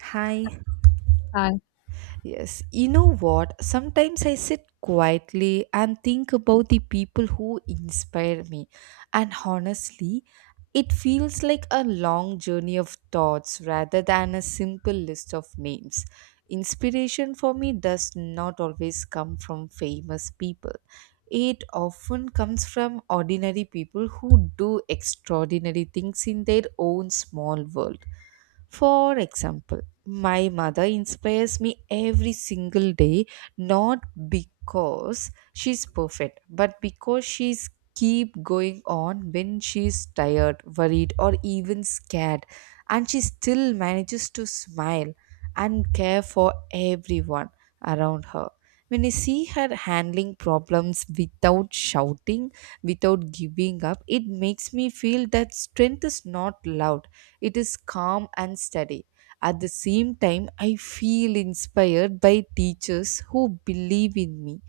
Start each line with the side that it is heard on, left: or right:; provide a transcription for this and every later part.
right: Hi.
left: Hi.
right: Yes, you know what? Sometimes I sit quietly and think about the people who inspire me. And honestly, it feels like a long journey of thoughts rather than a simple list of names. Inspiration for me does not always come from famous people. It often comes from ordinary people who do extraordinary things in their own small world. For example, my mother inspires me every single day, not because she's perfect, but because she's keep going on when she's tired, worried or even scared, and she still manages to smile and care for everyone around her. When I see her handling problems without shouting, without giving up, it makes me feel that strength is not loud, it is calm and steady. At the same time, I feel inspired by teachers who believe in me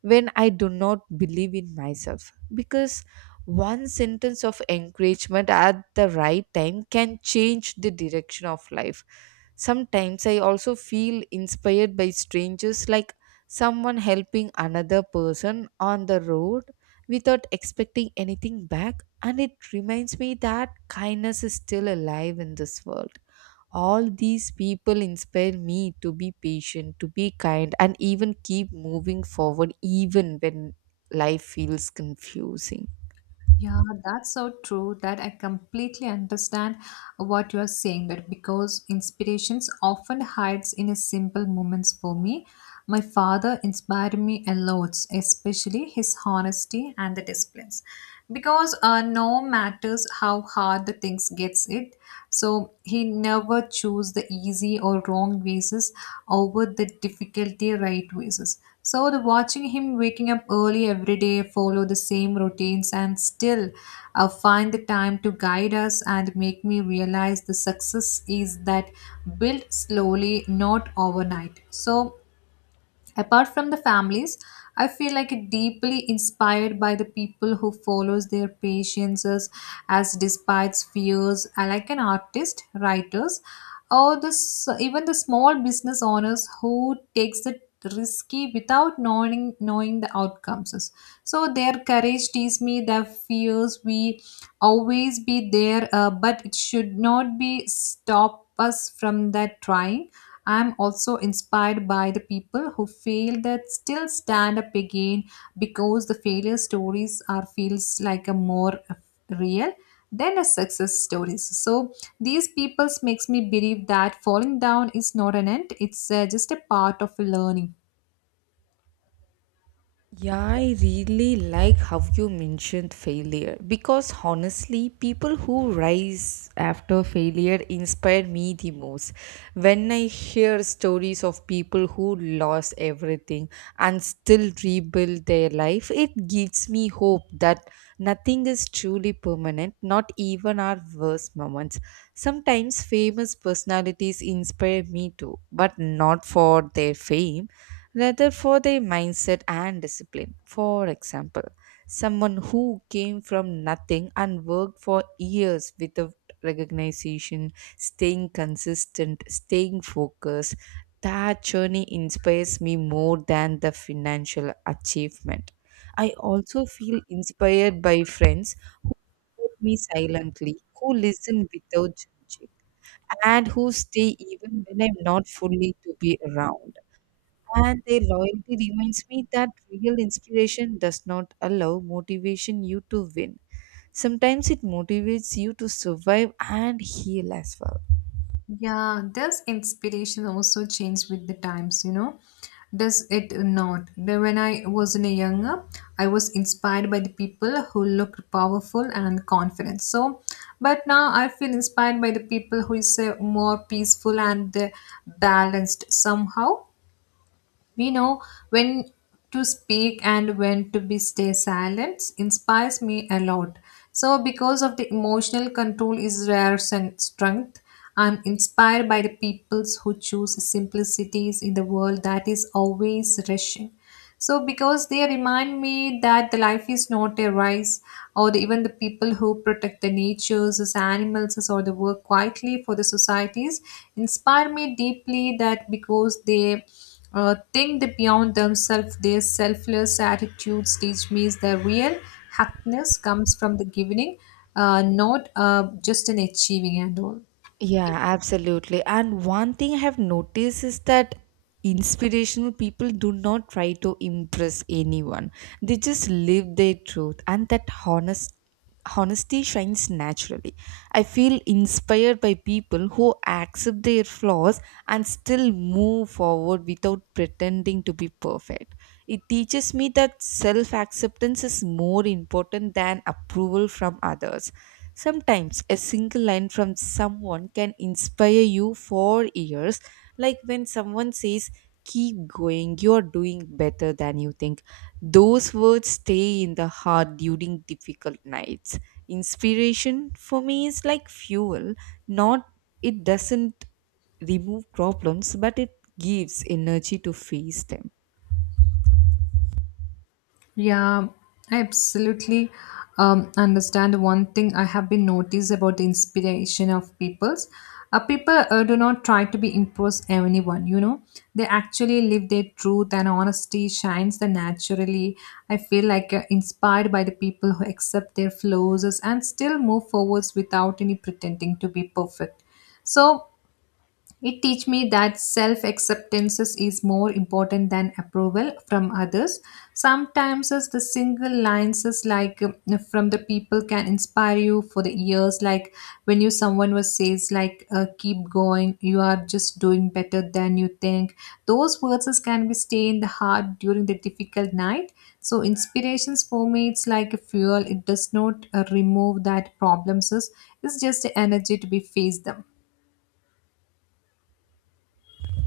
right: when I do not believe in myself. Because one sentence of encouragement at the right time can change the direction of life. Sometimes I also feel inspired by strangers, like someone helping another person on the road without expecting anything back. And it reminds me that kindness is still alive in this world. All these people inspire me to be patient, to be kind, and even keep moving forward, even when life feels confusing.
left: Yeah, that's so true that I completely understand what you are saying that because inspirations often hides in a simple moments for me. My father inspired me a lot, especially his honesty and the disciplines. Because no matters how hard the things gets it so he never chose the easy or wrong ways over the difficulty right ways so the watching him waking up early every day follow the same routines and still find the time to guide us and make me realize the success is that built slowly not overnight so apart from the families, I feel like it deeply inspired by the people who follows their passions as despite fears, I like an artist, writers, or this even the small business owners who takes the risky without knowing the outcomes. So their courage teaches me their fears we always be there, but it should not be stop us from that trying. I'm also inspired by the people who fail that still stand up again because the failure stories are feels like a more real than a success stories. So these peoples makes me believe that falling down is not an end; it's just a part of learning.
right: Yeah, I really like how you mentioned failure because honestly, people who rise after failure inspire me the most. When I hear stories of people who lost everything and still rebuild their life, it gives me hope that nothing is truly permanent, not even our worst moments. Sometimes famous personalities inspire me too, but not for their fame, rather for their mindset and discipline. For example, someone who came from nothing and worked for years without recognition, staying consistent, staying focused, that journey inspires me more than the financial achievement. I also feel inspired by friends who support me silently, who listen without judging, and who stay even when I'm not fully to be around. And their loyalty reminds me that real inspiration does not allow motivation you to win. Sometimes it motivates you to survive and heal as well.
left: Yeah, does inspiration also change with the times, you know? Does it not? When I was in a younger, I was inspired by the people who looked powerful and confident. So, but now I feel inspired by the people who is more peaceful and balanced somehow. We know when to speak and when to be stay silent inspires me a lot. So because of the emotional control is rare strength, I'm inspired by the peoples who choose simplicities in the world that is always rushing. So, because they remind me that the life is not a race, or the, even the people who protect the natures, as animals, or the work quietly for the societies, inspire me deeply. That because they think that beyond themselves, their selfless attitudes teach me is the real happiness comes from the giving, not just in achieving and all.
right: Yeah, absolutely. And one thing I have noticed is that inspirational people do not try to impress anyone. They just live their truth and that honesty shines naturally. I feel inspired by people who accept their flaws and still move forward without pretending to be perfect. It teaches me that self-acceptance is more important than approval from others. Sometimes a single line from someone can inspire you for years, like when someone says, "Keep going, you're doing better than you think." Those words stay in the heart during difficult nights. Inspiration for me is like fuel, not, it doesn't remove problems, but it gives energy to face them.
left: Yeah, I absolutely understand. One thing I have been noticed about the inspiration of peoples, people do not try to be impress anyone. You know, they actually live their truth and honesty shines the naturally. I feel like inspired by the people who accept their flaws and still move forwards without any pretending to be perfect. So it teach me that self acceptance is more important than approval from others. Sometimes as the single lines is like from the people can inspire you for the years. Like when you someone was says like keep going, you are just doing better than you think. Those words is can be stay in the heart during the difficult night. So inspirations for me it's like a fuel. It does not remove that problems. It's just the energy to be face them.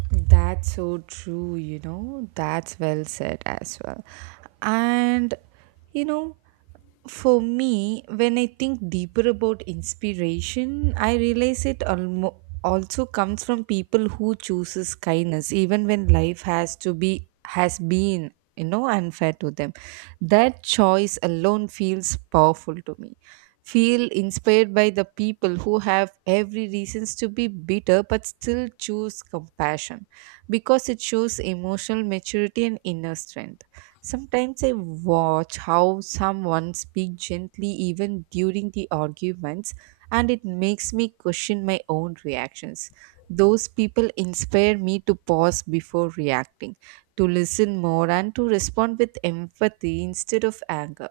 right: That's so true, you know. That's well said as well. And, you know, for me, when I think deeper about inspiration, I realize it also comes from people who chooses kindness, even when life has to be has been, you know, unfair to them. That choice alone feels powerful to me, feel inspired by the people who have every reasons to be bitter but still choose compassion, because it shows emotional maturity and inner strength. Sometimes I watch how someone speaks gently even during the arguments, and it makes me question my own reactions. Those people inspire me to pause before reacting, to listen more, and to respond with empathy instead of anger.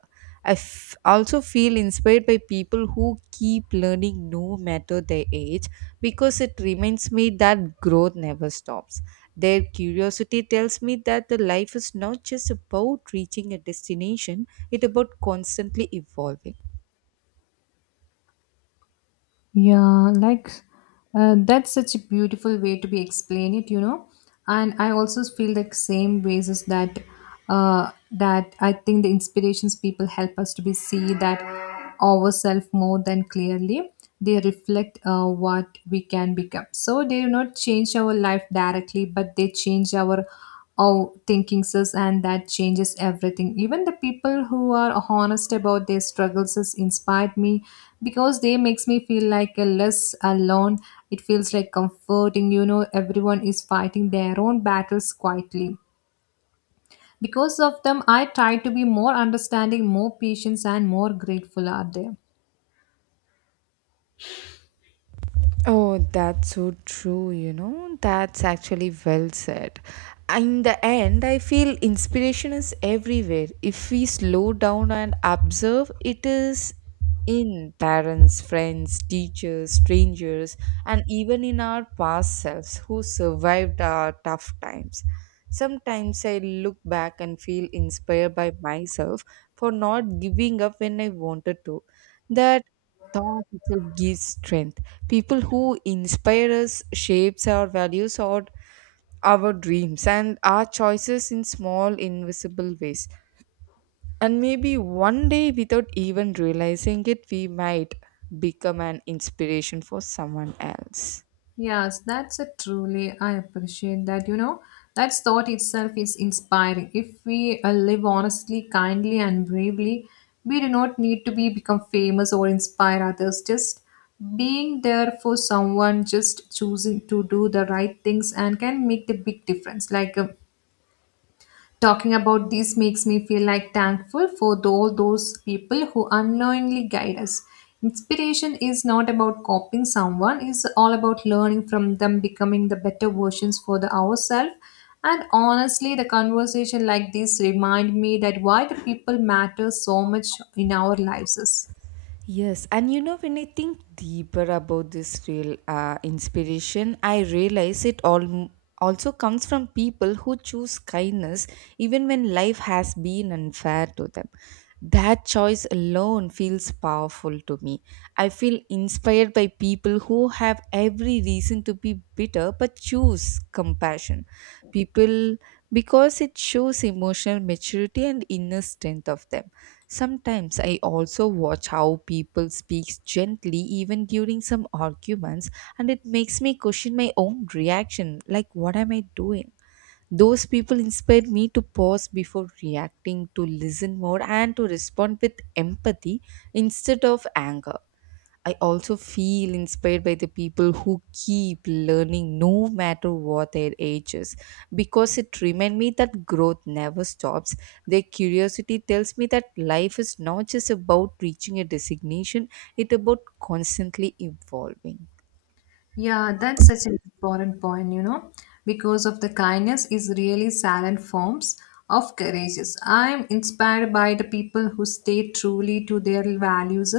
right: Also feel inspired by people who keep learning no matter their age, because it reminds me that growth never stops. Their curiosity tells me that the life is not just about reaching a destination, it's about constantly evolving.
left: Yeah, like that's such a beautiful way to be explain it, you know. And I also feel the same ways is that that I think the inspirations people help us to be see that ourselves more than clearly. They reflect what we can become. So they do not change our life directly, but they change our thinking,s sis, and that changes everything. Even the people who are honest about their struggles has inspired me because they makes me feel like a less alone. It feels like comforting, you know, everyone is fighting their own battles quietly. Because of them, I try to be more understanding, more patient, and more grateful out there.
right: Oh, that's so true, you know. That's actually well said. In the end, I feel inspiration is everywhere. If we slow down and observe, it is in parents, friends, teachers, strangers, and even in our past selves who survived our tough times. Sometimes I look back and feel inspired by myself for not giving up when I wanted to. That thought itself gives strength. People who inspire us shapes our values or our dreams and our choices in small invisible ways, and maybe one day without even realizing it we might become an inspiration for someone else.
left: Yes, that's a truly, I appreciate that. You know, that thought itself is inspiring. If we live honestly, kindly, and bravely, we do not need to be become famous or inspire others. Just being there for someone, just choosing to do the right things, and can make the big difference. Like, talking about these makes me feel like thankful for all those people who unknowingly guide us. Inspiration is not about copying someone, it's all about learning from them, becoming the better versions for the ourselves. And honestly, the conversation like this remind me that why the people matter so much in our lives.
right: Yes, and you know, when I think deeper about this real inspiration, I realize it all also comes from people who choose kindness even when life has been unfair to them. That choice alone feels powerful to me. I feel inspired by people who have every reason to be bitter but choose compassion. People, because it shows emotional maturity and inner strength of them. Sometimes I also watch how people speak gently even during some arguments, and it makes me question my own reaction like, what am I doing? Those people inspired me to pause before reacting, to listen more, and to respond with empathy instead of anger. I also feel inspired by the people who keep learning no matter what their age is, because it reminds me that growth never stops. Their curiosity tells me that life is not just about reaching a designation, it's about constantly evolving.
left: Yeah, that's such an important point, you know, because of the kindness is really silent forms of courageous. I'm inspired by the people who stay truly to their values,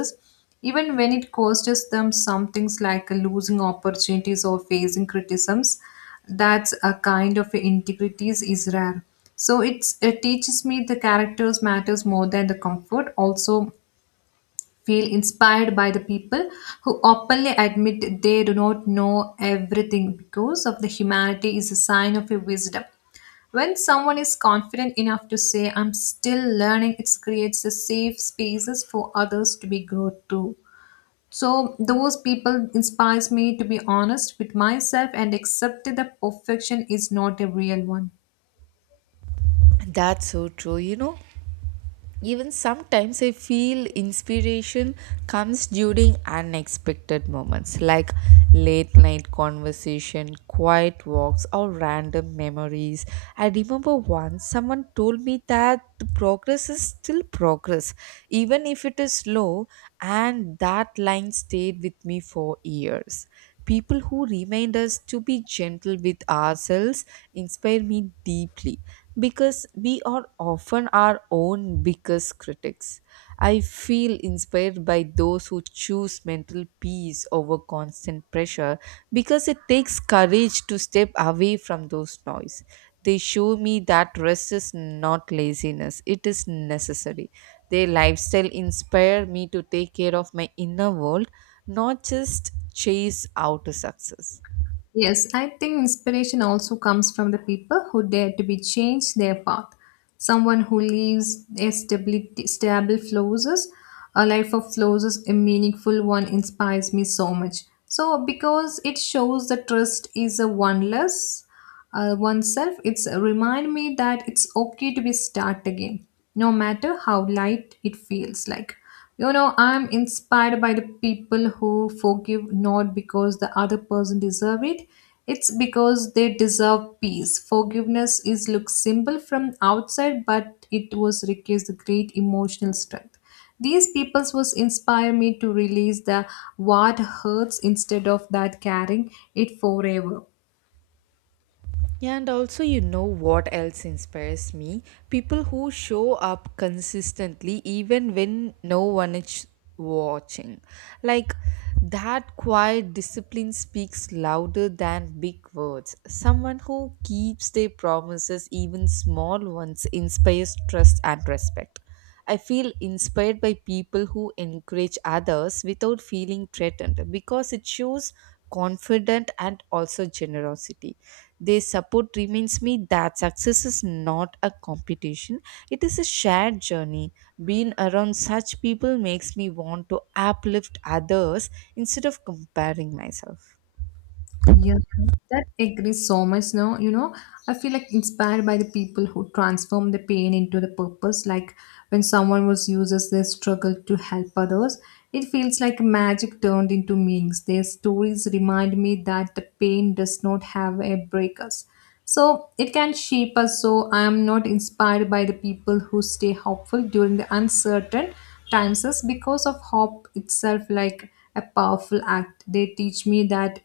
left: even when it costs them some things like losing opportunities or facing criticisms. That's a kind of integrity is rare. So it's, it teaches me the characters matters more than the comfort. Also, feel inspired by the people who openly admit they do not know everything because of the humanity is a sign of a wisdom when someone is confident enough to say I'm still learning it creates a safe spaces for others to be grow too so those people inspires me to be honest with myself and accept that the perfection is not a real one.
right: That's so true. You know, even sometimes I feel inspiration comes during unexpected moments, like late night conversation, quiet walks or random memories. I remember once someone told me that the progress is still progress, even if it is slow, and that line stayed with me for years. People who remind us to be gentle with ourselves inspire me deeply, because we are often our own biggest critics. I feel inspired by those who choose mental peace over constant pressure, because it takes courage to step away from those noise. They show me that rest is not laziness, it is necessary. Their lifestyle inspire me to take care of my inner world, not just chase outer success.
left: Yes, I think inspiration also comes from the people who dare to be change their path. Someone who leaves a stability, stable flows, a life of flows, a meaningful one inspires me so much. So because it shows that trust is a oneless oneself, it's remind me that it's okay to be start again, no matter how light it feels like. You know, I'm inspired by the people who forgive not because the other person deserve it. It's because they deserve peace. Forgiveness is look simple from outside, but it was requires the great emotional strength. These peoples was inspire me to release the what hurts instead of that carrying it forever.
right: And also, you know what else inspires me? People who show up consistently even when no one is watching. Like that quiet discipline speaks louder than big words. Someone who keeps their promises, even small ones, inspires trust and respect. I feel inspired by people who encourage others without feeling threatened, because it shows confidence and also generosity. Their support reminds me that success is not a competition, it is a shared journey. Being around such people makes me want to uplift others instead of comparing myself.
left: Yeah, that agrees so much. No, you know, I feel like inspired by the people who transform the pain into the purpose. Like when someone was uses their struggle to help others, it feels like magic turned into meanings. Their stories remind me that the pain does not have a break us. So it can shape us. So I am not inspired by the people who stay hopeful during the uncertain times us because of hope itself like a powerful act. They teach me that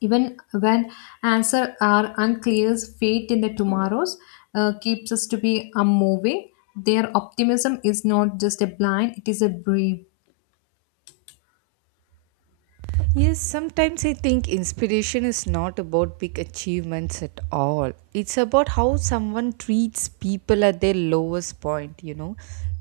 left: even when answers are unclear, fate in the tomorrows keeps us to be unmoving. Their optimism is not just a blind, it is a brave.
right: Yes, sometimes I think inspiration is not about big achievements at all. It's about how someone treats people at their lowest point, you know.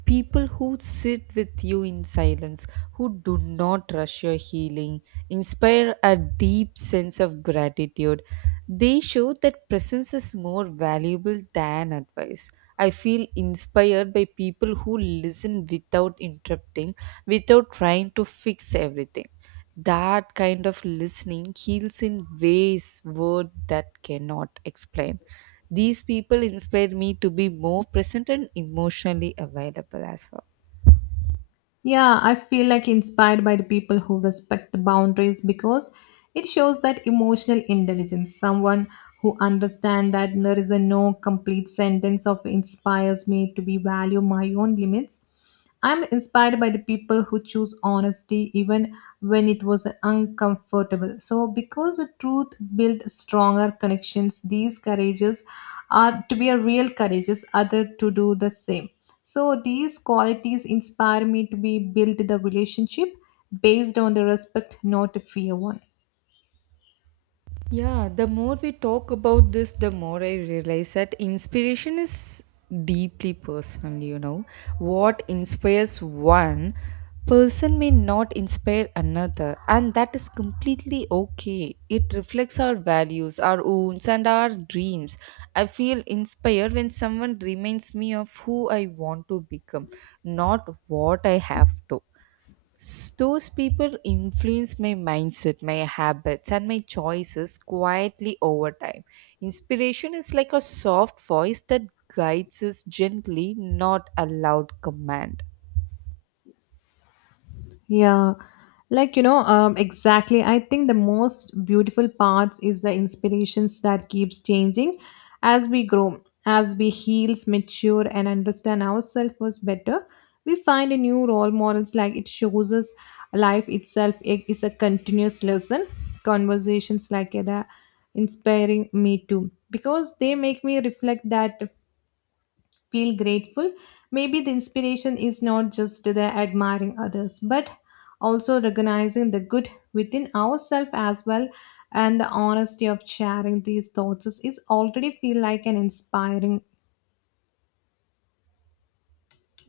right: People who sit with you in silence, who do not rush your healing, inspire a deep sense of gratitude. They show that presence is more valuable than advice. I feel inspired by people who listen without interrupting, without trying to fix everything. That kind of listening heals in ways word that cannot explain. These people inspired me to be more present and emotionally available as well.
left: Yeah, I feel like inspired by the people who respect the boundaries because it shows that emotional intelligence, someone who understands that there is a no complete sentence of inspires me to be value my own limits. I'm inspired by the people who choose honesty even when it was uncomfortable. So, because the truth builds stronger connections, these courageous are to be a real courageous, other to do the same. So, these qualities inspire me to be build the relationship based on the respect, not fear one.
right: Yeah, the more we talk about this, the more I realize that inspiration is deeply personal, you know. What inspires one person may not inspire another, and that is completely okay. It reflects our values, our wounds, and our dreams. I feel inspired when someone reminds me of who I want to become, not what I have to. Those people influence my mindset, my habits, and my choices quietly over time. Inspiration is like a soft voice that guides us gently, not a loud command.
left: Yeah, like you know, exactly. I think the most beautiful parts is the inspirations that keeps changing as we grow, as we heals, mature, and understand ourselves was better. We find a new role models like it shows us life itself is a continuous lesson. Conversations like that inspiring me too because they make me reflect that feel grateful. Maybe the inspiration is not just the admiring others, but also recognizing the good within ourselves as well. And the honesty of sharing these thoughts is already feel like an inspiring.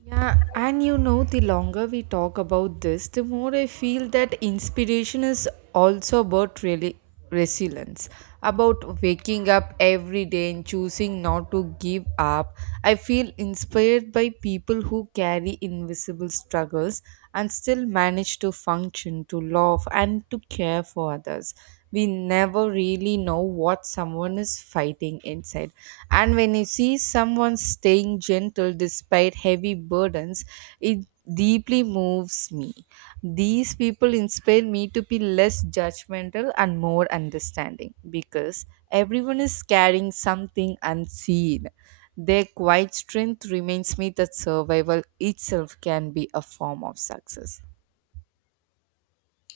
right: Yeah, and you know, the longer we talk about this, the more I feel that inspiration is also about really resilience, about waking up every day and choosing not to give up. I feel inspired by people who carry invisible struggles and still manage to function, to love, and to care for others. We never really know what someone is fighting inside, and when you see someone staying gentle despite heavy burdens, it deeply moves me. These people inspire me to be less judgmental and more understanding, because everyone is carrying something unseen. Their quiet strength reminds me that survival itself can be a form of success.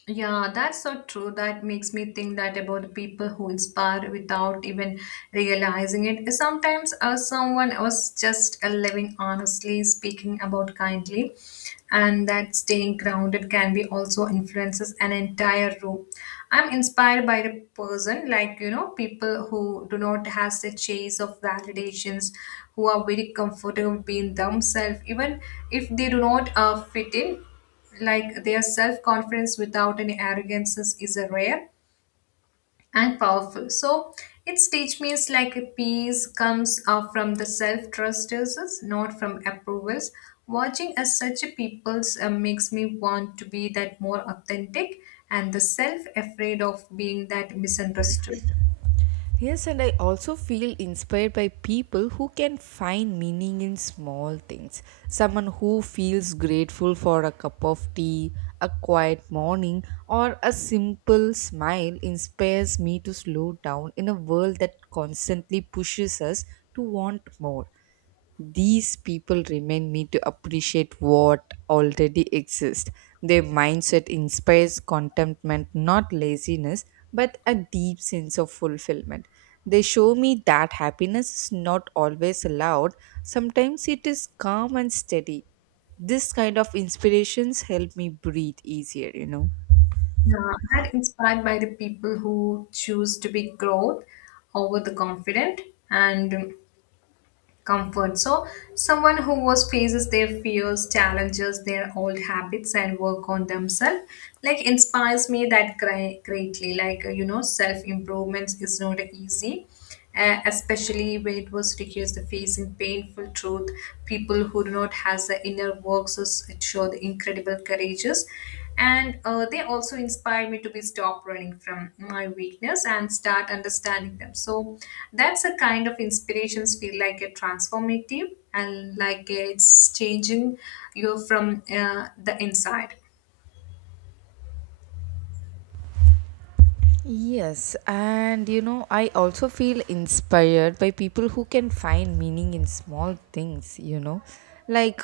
left: Yeah, that's so true. That makes me think that about the people who inspire without even realizing it. Sometimes someone was just living honestly, speaking about kindly, and that staying grounded can be also influences an entire room. I'm inspired by the person, like you know, people who do not have the chase of validations, who are very comfortable being themselves, even if they do not fit in like their self-confidence without any arrogances is a rare and powerful so its teach means like a peace comes from the self-trust uses not from approvals watching as such a people's makes me want to be that more authentic and the self-afraid of being that misunderstood.
right: Yes, and I also feel inspired by people who can find meaning in small things. Someone who feels grateful for a cup of tea, a quiet morning, or a simple smile inspires me to slow down in a world that constantly pushes us to want more. These people remind me to appreciate what already exists. Their mindset inspires contentment, not laziness, but a deep sense of fulfillment. They show me that happiness is not always loud, sometimes it is calm and steady. This kind of inspirations help me breathe easier, you know.
left: Yeah, that inspired by the people who choose to be growth over the confident and comfort. So, someone who was faces their fears, challenges their old habits, and work on themselves, like inspires me that greatly. Like you know, self improvements is not easy. Especially when it was requires the facing painful truth people who do not has the inner works to show the incredible courageous and they also inspire me to be stop running from my weakness and start understanding them. So that's a kind of inspirations feel like a transformative and like it's changing you from the inside.
right: Yes, and you know, I also feel inspired by people who can find meaning in small things, you know. Like,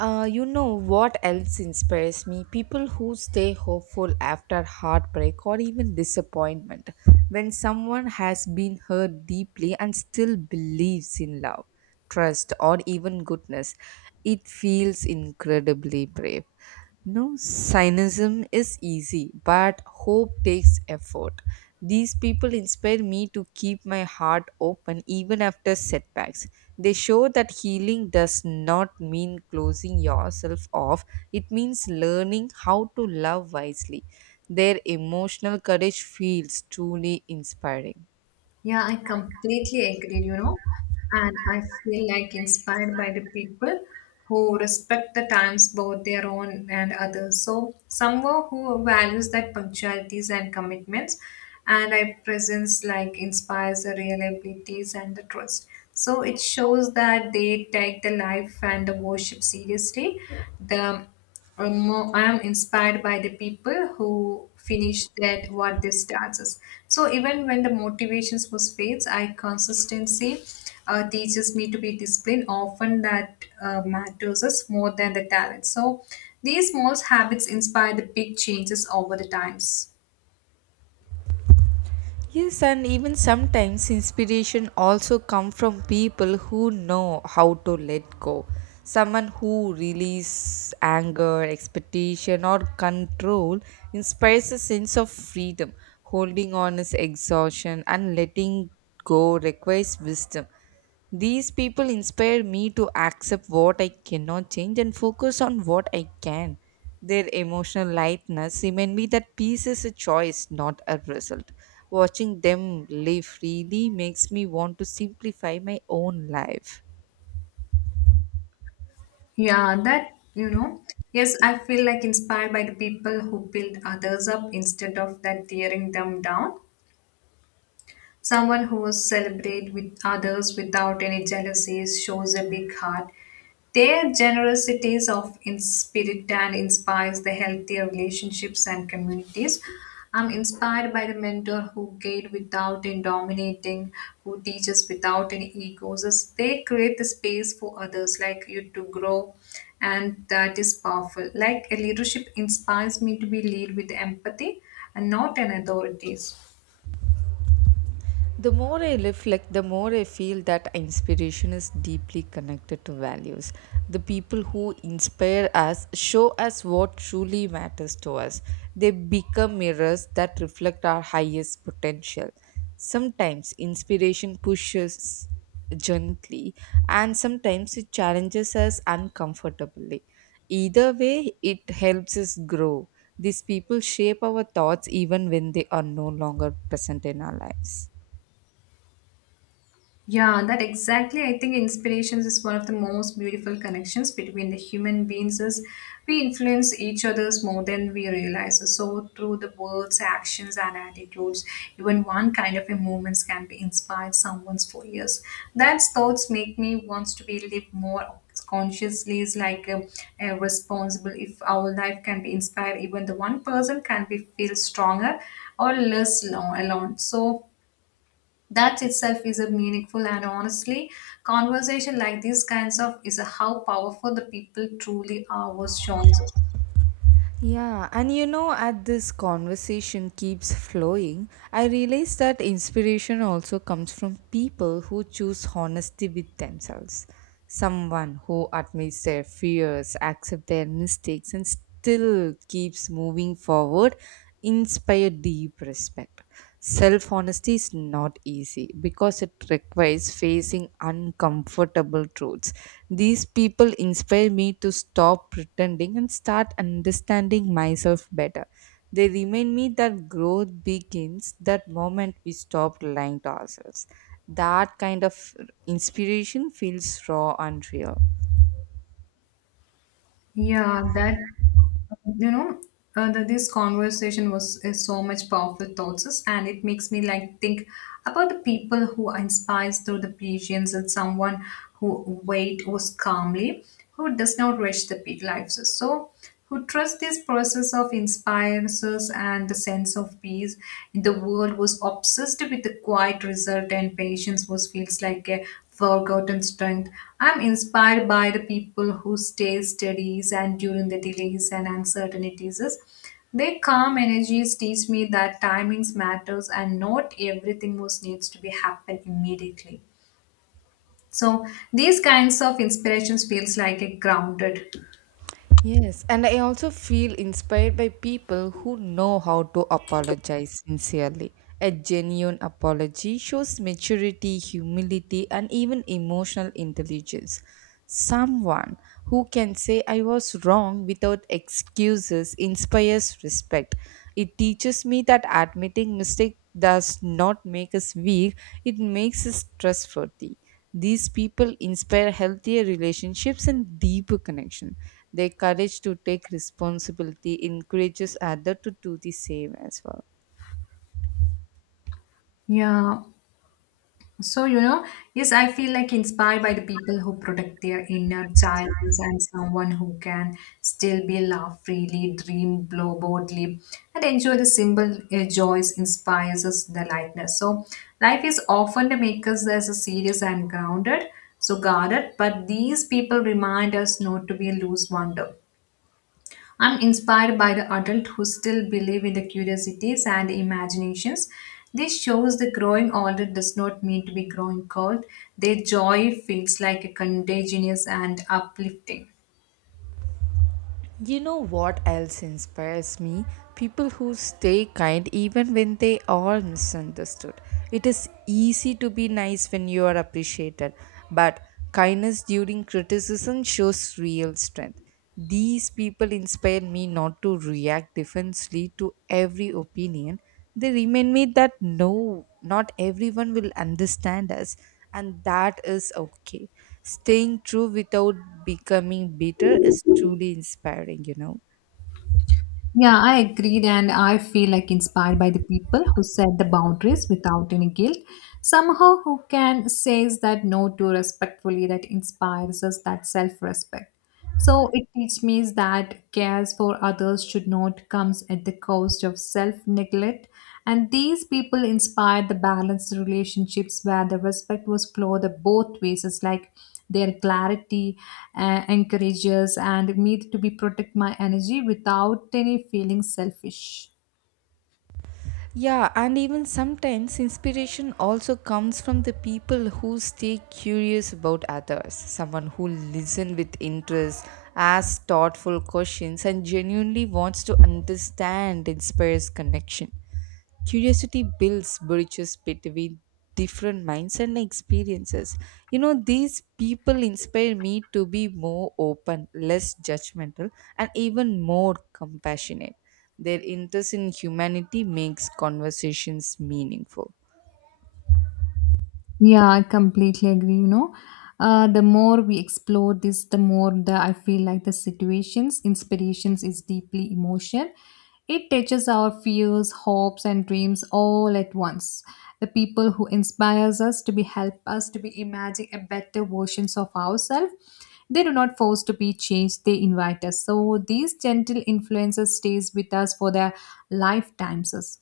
right: you know what else inspires me? People who stay hopeful after heartbreak or even disappointment. When someone has been hurt deeply and still believes in love, trust, or even goodness, it feels incredibly brave. No, cynicism is easy, but hope takes effort. These people inspire me to keep my heart open even after setbacks. They show that healing does not mean closing yourself off, it means learning how to love wisely. Their emotional courage feels truly inspiring.
left: Yeah, I completely agree, you know, and I feel like inspired by the people who respect the times, both their own and others. So, someone who values that punctualities and commitments, and I presence like inspires the reliabilities and the trust. So, it shows that they take the life and the worship seriously. The or more, I am inspired by the people who finish that what they starts. So even when the motivations was fades, I consistency teaches me to be disciplined. Often that matters us more than the talent. So these small habits inspire the big changes over the times.
right: Yes, and even sometimes inspiration also come from people who know how to let go. Someone who release anger, expectation, or control inspires a sense of freedom. Holding on is exhaustion, and letting go requires wisdom. These people inspire me to accept what I cannot change and focus on what I can. Their emotional lightness remind me that peace is a choice, not a result. Watching them live freely makes me want to simplify my own life.
left: Yeah, that you know. Yes, I feel like inspired by the people who build others up instead of that tearing them down. Someone who celebrates with others without any jealousies shows a big heart. Their generosity is of in spirit and inspires the healthier relationships and communities. I'm inspired by the mentor who guides without in dominating, who teaches without any egos. As they create the space for others like you to grow, and that is powerful. Like a leadership inspires me to be lead with empathy and not an authorities.
right: The more I reflect, the more I feel that inspiration is deeply connected to values. The people who inspire us show us what truly matters to us. They become mirrors that reflect our highest potential. Sometimes inspiration pushes gently, and sometimes it challenges us uncomfortably. Either way, it helps us grow. These people shape our thoughts even when they are no longer present in our lives.
left: Yeah, that exactly. I think inspirations is one of the most beautiful connections between the human beings is we influence each others more than we realize. So through the words, actions and attitudes, even one kind of a movements can be inspired someone's for years. That's thoughts make me wants to be live more consciously is like a responsible if our life can be inspired even the one person can be feel stronger or less alone so that itself is a meaningful and honestly, conversation like these kinds of is a how powerful the people truly are was shown.
right: Yeah, and you know, as this conversation keeps flowing, I realize that inspiration also comes from people who choose honesty with themselves. Someone who admits their fears, accepts their mistakes, and still keeps moving forward inspire deep respect. Self honesty is not easy because it requires facing uncomfortable truths. These people inspire me to stop pretending and start understanding myself better. They remind me that growth begins that moment we stop lying to ourselves. That kind of inspiration feels raw and real.
left: Yeah, that you know that this conversation was is so much powerful thoughts us, and it makes me like think about the people who inspires through the patience and someone who wait was calmly who does not rush the big lives so who trust this process of inspires us and the sense of peace in the world was obsessed with the quiet result and patience was feels like a forgotten strength. I'm inspired by the people who stay steady and during the delays and uncertainties. Their calm energies teach me that timings matters and not everything was needs to be happen immediately. So these kinds of inspirations feels like a grounded.
right: Yes, and I also feel inspired by people who know how to apologize sincerely. A genuine apology shows maturity, humility, and even emotional intelligence. Someone who can say, I was wrong without excuses inspires respect. It teaches me that admitting mistake does not make us weak, it makes us trustworthy. These people inspire healthier relationships and deeper connection. Their courage to take responsibility encourages others to do the same as well.
left: Yeah, so, you know, yes, I feel like inspired by the people who protect their inner child and someone who can still be laugh freely, dream blow boldly, and enjoy the simple joys inspires us the lightness. So, life is often to make us as a serious and grounded, so guarded, but these people remind us not to be a loose wonder. I'm inspired by the adults who still believe in the curiosities and imaginations. This shows the growing older does not mean to be growing cold. Their joy feels like a contagious and uplifting.
right: You know what else inspires me? People who stay kind even when they are misunderstood. It is easy to be nice when you are appreciated, but kindness during criticism shows real strength. These people inspire me not to react defensively to every opinion. They remind me that no, not everyone will understand us, and that is okay. Staying true without becoming bitter is truly inspiring, you know.
left: Yeah, I agreed, and I feel like inspired by the people who set the boundaries without any guilt. Somehow, who can says that no too respectfully that inspires us that self-respect. So it teaches me that cares for others should not comes at the cost of self-neglect. And these people inspired the balanced relationships where the respect was flowed the both ways. It's like their clarity encourages and me to be protect my energy without any feeling selfish.
right: Yeah, and even sometimes inspiration also comes from the people who stay curious about others. Someone who listens with interest, asks thoughtful questions, and genuinely wants to understand inspires connection. Curiosity builds bridges between different minds and experiences. You know, these people inspire me to be more open, less judgmental, and even more compassionate. Their interest in humanity makes conversations meaningful.
left: Yeah, I completely agree. You know, the more we explore this, the more the I feel like the situations, inspirations is deeply emotional. It touches our fears, hopes, and dreams all at once. The people who inspires us to be help us to be imagine a better versions of ourselves. They do not force to be changed; they invite us. So these gentle influences stays with us for their lifetimes.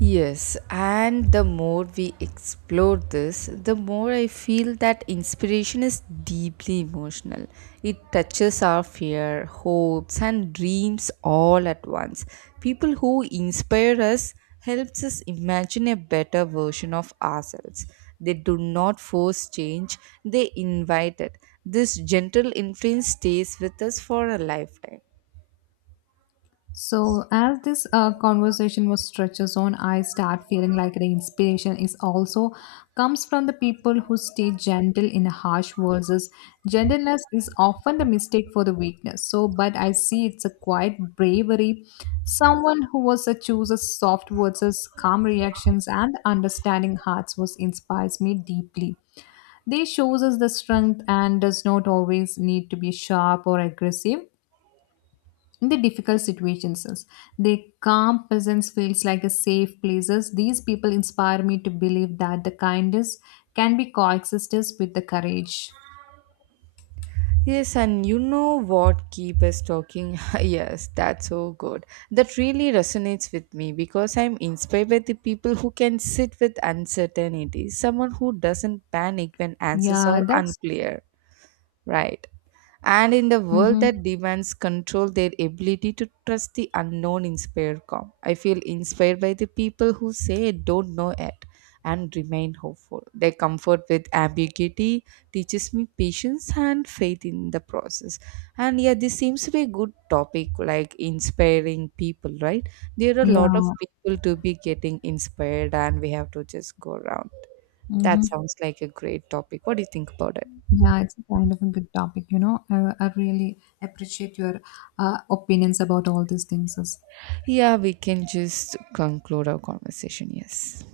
right: Yes, and the more we explore this, the more I feel that inspiration is deeply emotional. It touches our fear, hopes, and dreams all at once. People who inspire us helps us imagine a better version of ourselves. They do not force change, they invite it. This gentle influence stays with us for a lifetime.
left: So, as this conversation was stretches on, I start feeling like the inspiration is also comes from the people who stay gentle in harsh verses. Gentleness is often the mistake for the weakness. So, but I see it's a quiet bravery. Someone who was a chooses soft words as calm reactions, and understanding hearts was inspires me deeply. They shows us the strength and does not always need to be sharp or aggressive in the difficult situations the calm presence feels like a safe places these people inspire me to believe that the kindness can be coexistence with the courage.
right: Yes, and you know what keep us talking? Yes, that's so good. That really resonates with me because I'm inspired by the people who can sit with uncertainty, someone who doesn't panic when answers
left: Yeah,
right: are
left: that's.
right: unclear, right? And in the world
left: Mm-hmm.
right: that demands control, their ability to trust the unknown inspire calm. I feel inspired by the people who say don't know it and remain hopeful. Their comfort with ambiguity teaches me patience and faith in the process. And yeah, this seems to be a good topic, like inspiring people, right? There are a lot of
left: Yeah.
right: people to be getting inspired and we have to just go around.
left: Mm-hmm.
right: That sounds like a great topic. What do you think about it?
left: Yeah, it's a kind of a good topic, you know, I really appreciate your opinions about all these things.
right: Yeah, we can just conclude our conversation. Yes.